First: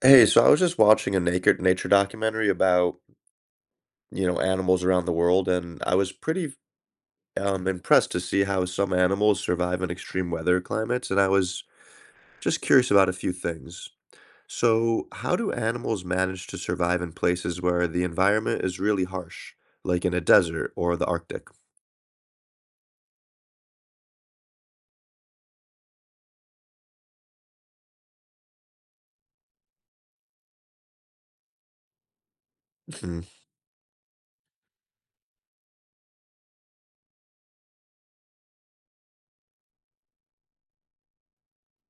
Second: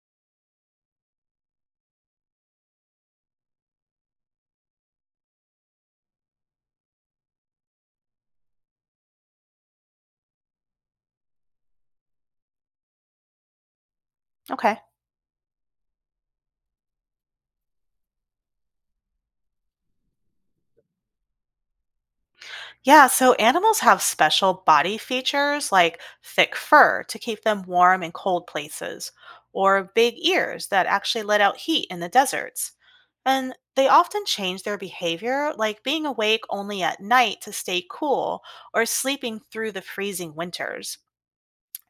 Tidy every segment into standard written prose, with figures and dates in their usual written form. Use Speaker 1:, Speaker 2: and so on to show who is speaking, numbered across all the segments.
Speaker 1: Hey, so I was just watching a nature documentary about, animals around the world, and I was pretty impressed to see how some animals survive in extreme weather climates, and I was just curious about a few things.
Speaker 2: Okay.
Speaker 1: So, how do animals manage to survive in places where the environment is really harsh, like in a desert or the Arctic?
Speaker 2: Yeah, so animals have special body features like thick fur to keep them warm in cold places, or big ears that actually let out heat in the deserts.
Speaker 1: Hmm.
Speaker 2: And they often change their behavior, like being awake only at night to stay cool or sleeping through the freezing winters.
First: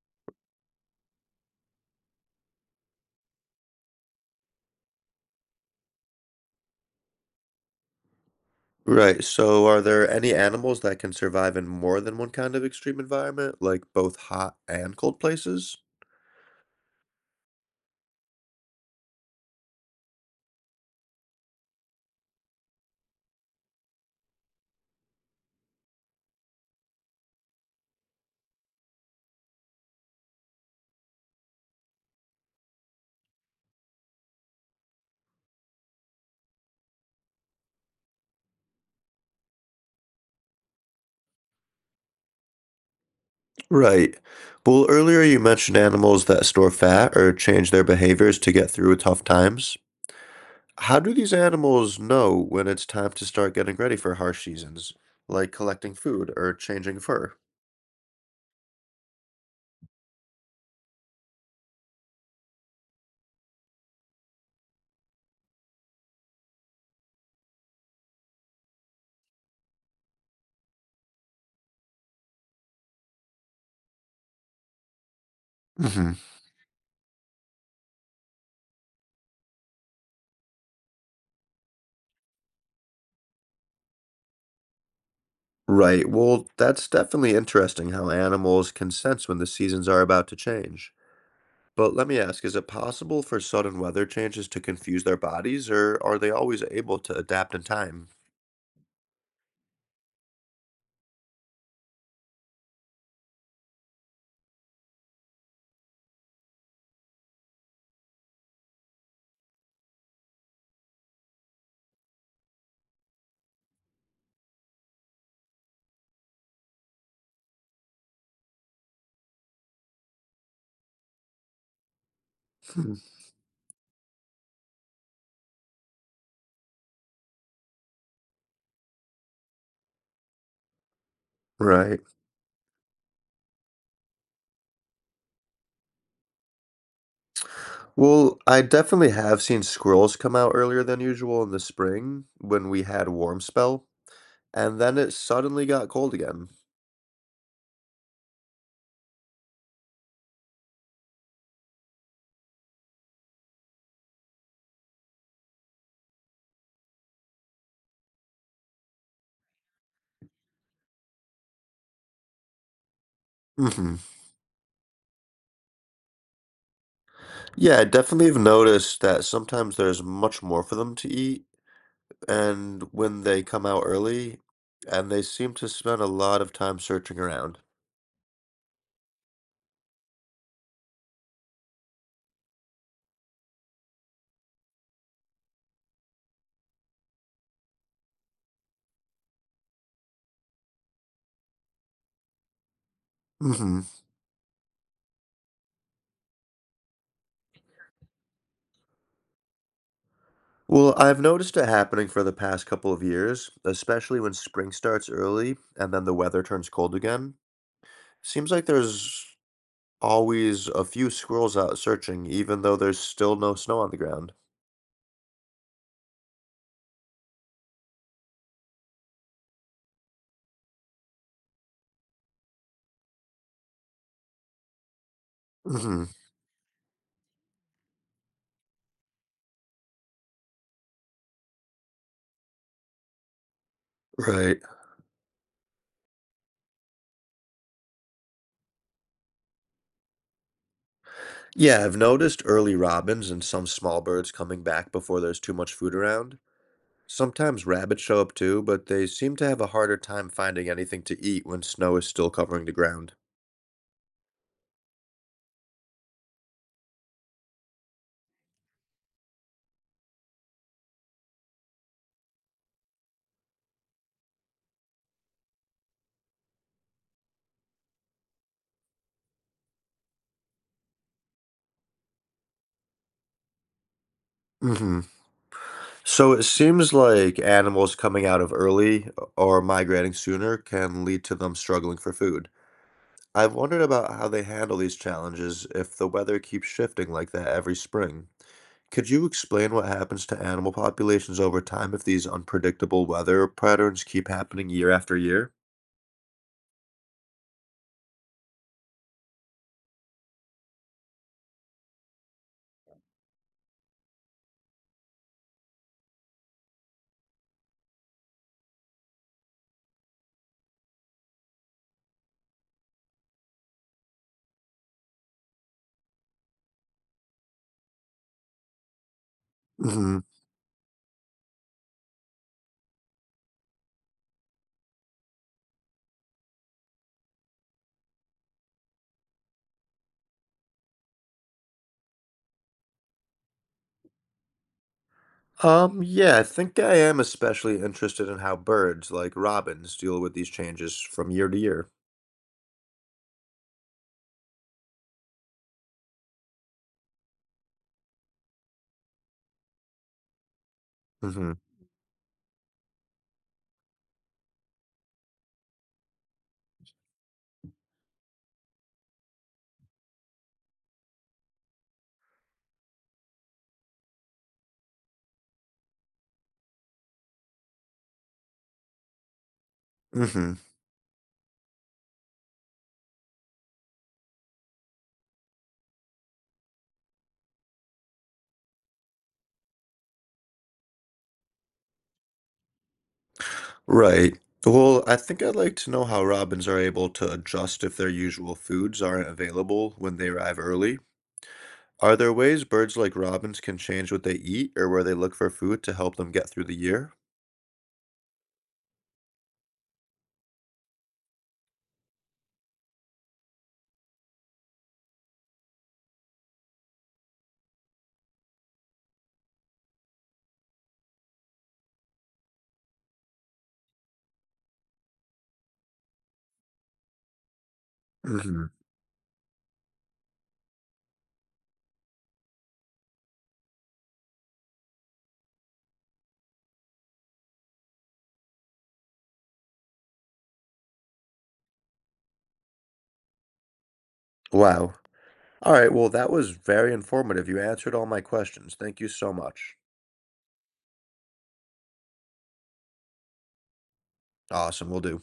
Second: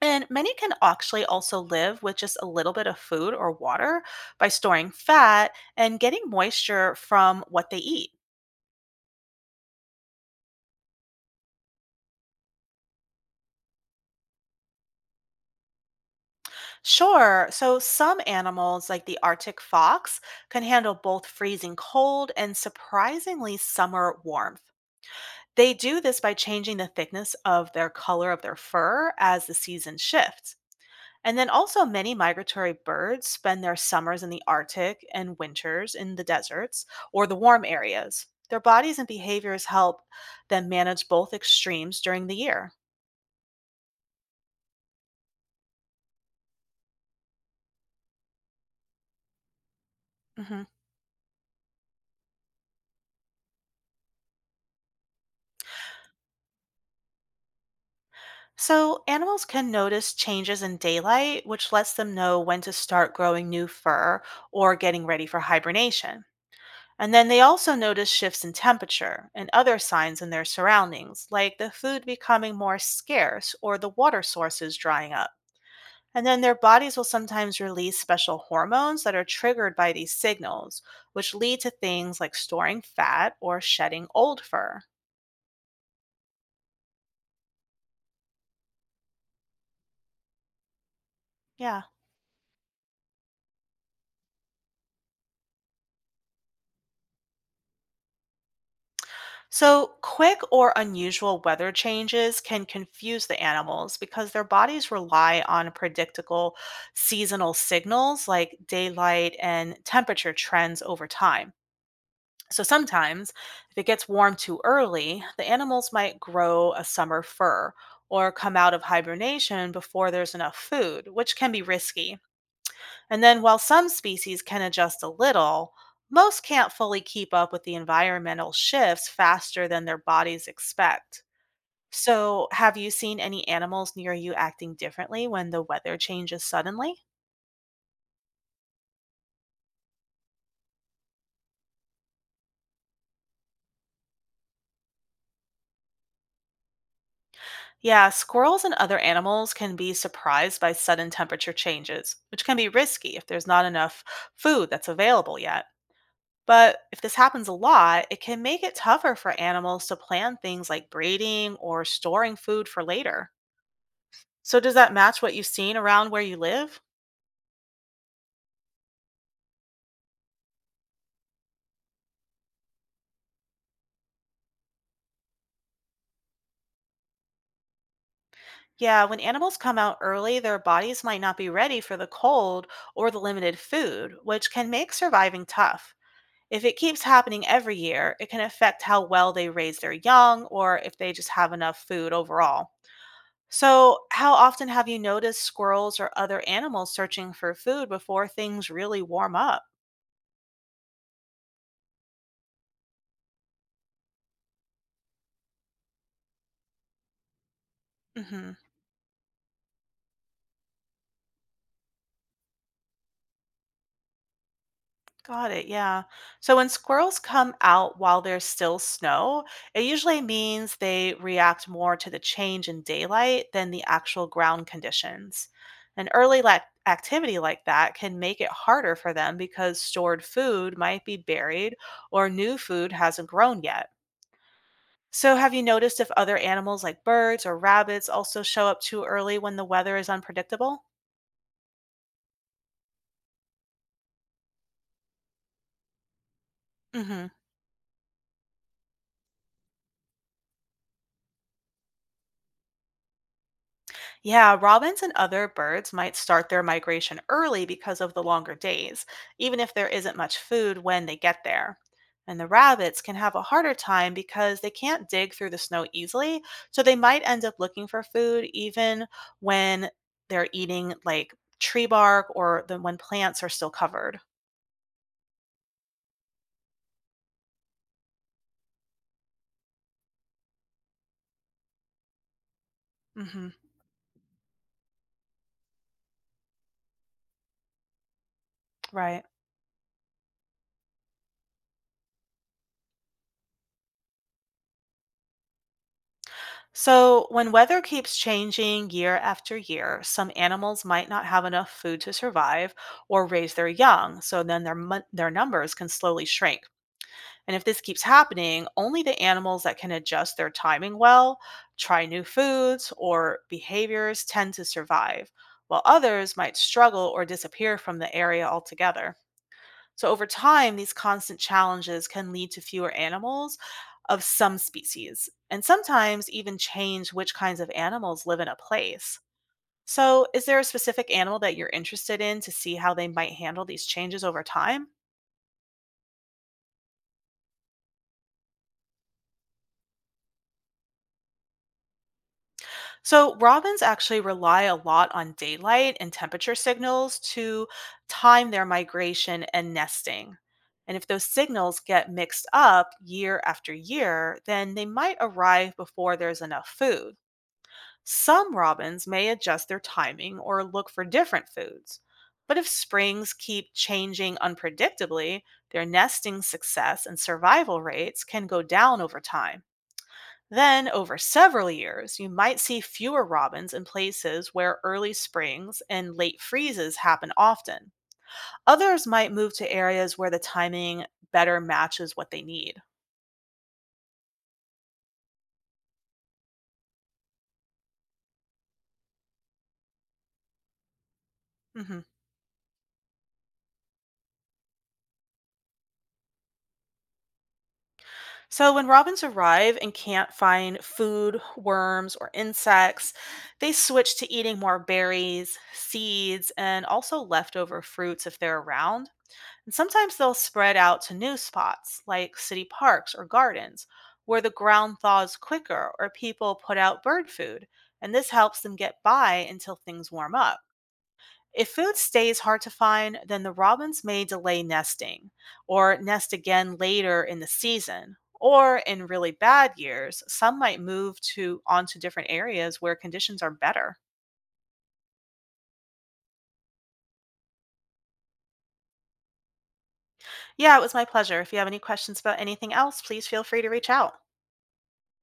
Speaker 2: And many can actually also live with just a little bit of food or water by storing fat and getting moisture from what they eat.
Speaker 1: Right, so are there any animals that can survive in more than one kind of extreme environment, like both hot and cold places?
Speaker 2: Sure. So some animals, like the Arctic fox, can handle both freezing cold and surprisingly summer warmth. They do this by changing the thickness of their color of their fur as the season shifts. And then also, many migratory birds spend their summers in the Arctic and winters in the deserts or the warm areas. Their bodies and behaviors help them manage both extremes during the year.
Speaker 1: Right. Well, earlier you mentioned animals that store fat or change their behaviors to get through tough times.
Speaker 2: Mhm.
Speaker 1: How do these animals know when it's time to start getting ready for harsh seasons, like collecting food or changing fur?
Speaker 2: So, animals can notice changes in daylight, which lets them know when to start growing new fur or getting ready for hibernation. And then they also notice shifts in temperature and other signs in their surroundings, like the food becoming more scarce or the water sources drying up.
Speaker 1: Hmm.
Speaker 2: And then their bodies will sometimes release special hormones that are triggered by these signals, which lead to things like storing fat or shedding old fur.
Speaker 1: Right. Well, that's definitely interesting how animals can sense when the seasons are about to change.
Speaker 2: Yeah.
Speaker 1: But let me ask, is it possible for sudden weather changes to confuse their bodies, or are they always able to adapt in time?
Speaker 2: So, quick or unusual weather changes can confuse the animals because their bodies rely on predictable seasonal signals like daylight and temperature trends over time. So, sometimes if it gets warm too early, the animals might grow a summer fur or come out of hibernation before there's enough food, which can be risky.
Speaker 1: Hmm.
Speaker 2: And then while some species can adjust a little, most can't fully keep up with the environmental shifts faster than their bodies expect.
Speaker 1: Right.
Speaker 2: So, have you seen any animals near you acting differently when the weather changes suddenly?
Speaker 1: Well, I definitely have seen squirrels come out earlier than usual in the spring when we had a warm spell, and then it suddenly got cold again.
Speaker 2: Yeah, squirrels and other animals can be surprised by sudden temperature changes, which can be risky if there's not enough food that's available yet. But if this happens a lot, it can make it tougher for animals to plan things like breeding or storing food for later.
Speaker 1: Hmm.
Speaker 2: So does that match what you've seen around where you live?
Speaker 1: Yeah, I definitely have noticed that sometimes there's much more for them to eat, and when they come out early, and they seem to spend a lot of time searching around.
Speaker 2: Yeah, when animals come out early, their bodies might not be ready for the cold or the limited food, which can make surviving tough. If it keeps happening every year, it can affect how well they raise their young or if they just have enough food overall.
Speaker 1: Hmm.
Speaker 2: So, how often have you noticed squirrels or other animals searching for food before things really warm up?
Speaker 1: Well, I've noticed it happening for the past couple of years, especially when spring starts early and then the weather turns cold again. Seems
Speaker 2: hmm
Speaker 1: like there's always a few squirrels out searching, even though there's still no snow on the ground.
Speaker 2: Got it. Yeah. So when squirrels come out while there's still snow, it usually means they react more to the change in daylight than the actual ground conditions.
Speaker 1: Mhm,
Speaker 2: An early lac activity like that can make it harder for them because stored food might be buried or new food hasn't grown yet.
Speaker 1: right.
Speaker 2: So, have you noticed if other animals like birds or rabbits also show up too early when the weather is unpredictable?
Speaker 1: Yeah, I've noticed early robins and some small birds coming back before there's too much food around.
Speaker 2: Mm hmm.
Speaker 1: Sometimes rabbits show up too, but they seem to have a harder time finding anything to eat when snow is still covering the ground.
Speaker 2: Yeah, robins and other birds might start their migration early because of the longer days, even if there isn't much food when they get there. And the rabbits can have a harder time because they can't dig through the snow easily, so they might end up looking for food even when they're eating like tree bark when plants are still covered.
Speaker 1: Hmm. So it seems like animals coming out of early or migrating sooner can lead to them struggling for food. I've
Speaker 2: hmm
Speaker 1: wondered about how they handle these challenges if the weather keeps shifting like that every spring. Could
Speaker 2: right.
Speaker 1: you explain what happens to animal populations over time if these unpredictable weather patterns keep happening year after year?
Speaker 2: So, when weather keeps changing year after year, some animals might not have enough food to survive or raise their young, so then their numbers can slowly shrink. And if this keeps happening, only the animals that can adjust their timing well, try new foods or behaviors tend to survive, while others might struggle or disappear from the area altogether. So
Speaker 1: Hmm.
Speaker 2: over time, these constant challenges can lead to fewer animals of some species, and sometimes even change which kinds of animals live in a place. So, is there a specific animal that you're interested in to see how they might handle these changes over time?
Speaker 1: Yeah, I think I am especially interested in how birds, like robins, deal with these changes from year to year.
Speaker 2: So, robins actually rely a lot on daylight and temperature signals to time their migration and nesting. And if those
Speaker 1: Hmm.
Speaker 2: signals get mixed up year after year, then they might arrive before there's enough food. Some robins may adjust their timing or look for different foods, but if springs keep changing unpredictably, their nesting success and survival rates can go down over time.
Speaker 1: Hmm.
Speaker 2: Then, over several years, you might see fewer robins in places where early springs and late freezes happen often. Others might move to areas where the timing better matches what they need.
Speaker 1: Right. Well, I think I'd like to know how robins are able to adjust if their usual foods aren't available when they arrive early.
Speaker 2: Mhm.
Speaker 1: Are there ways birds like robins can change what they eat or where they look for food to help them get through the year?
Speaker 2: So, when robins arrive and can't find food, worms, or insects, they switch to eating more berries, seeds, and also leftover fruits if they're around. And sometimes they'll spread out to new spots like city parks or gardens where the ground thaws quicker or people put out bird food. And this helps
Speaker 1: Hmm.
Speaker 2: them get by until things warm up. If food stays hard to find, then the robins may delay nesting or nest again later in the season. Or in really bad years, some might move to onto different areas where conditions are better.
Speaker 1: Wow. All right, well, that was very informative. You answered all my questions. Thank you so much.
Speaker 2: Yeah, it was my pleasure. If you have any questions about anything else, please feel free to reach out.
Speaker 1: Awesome, will do.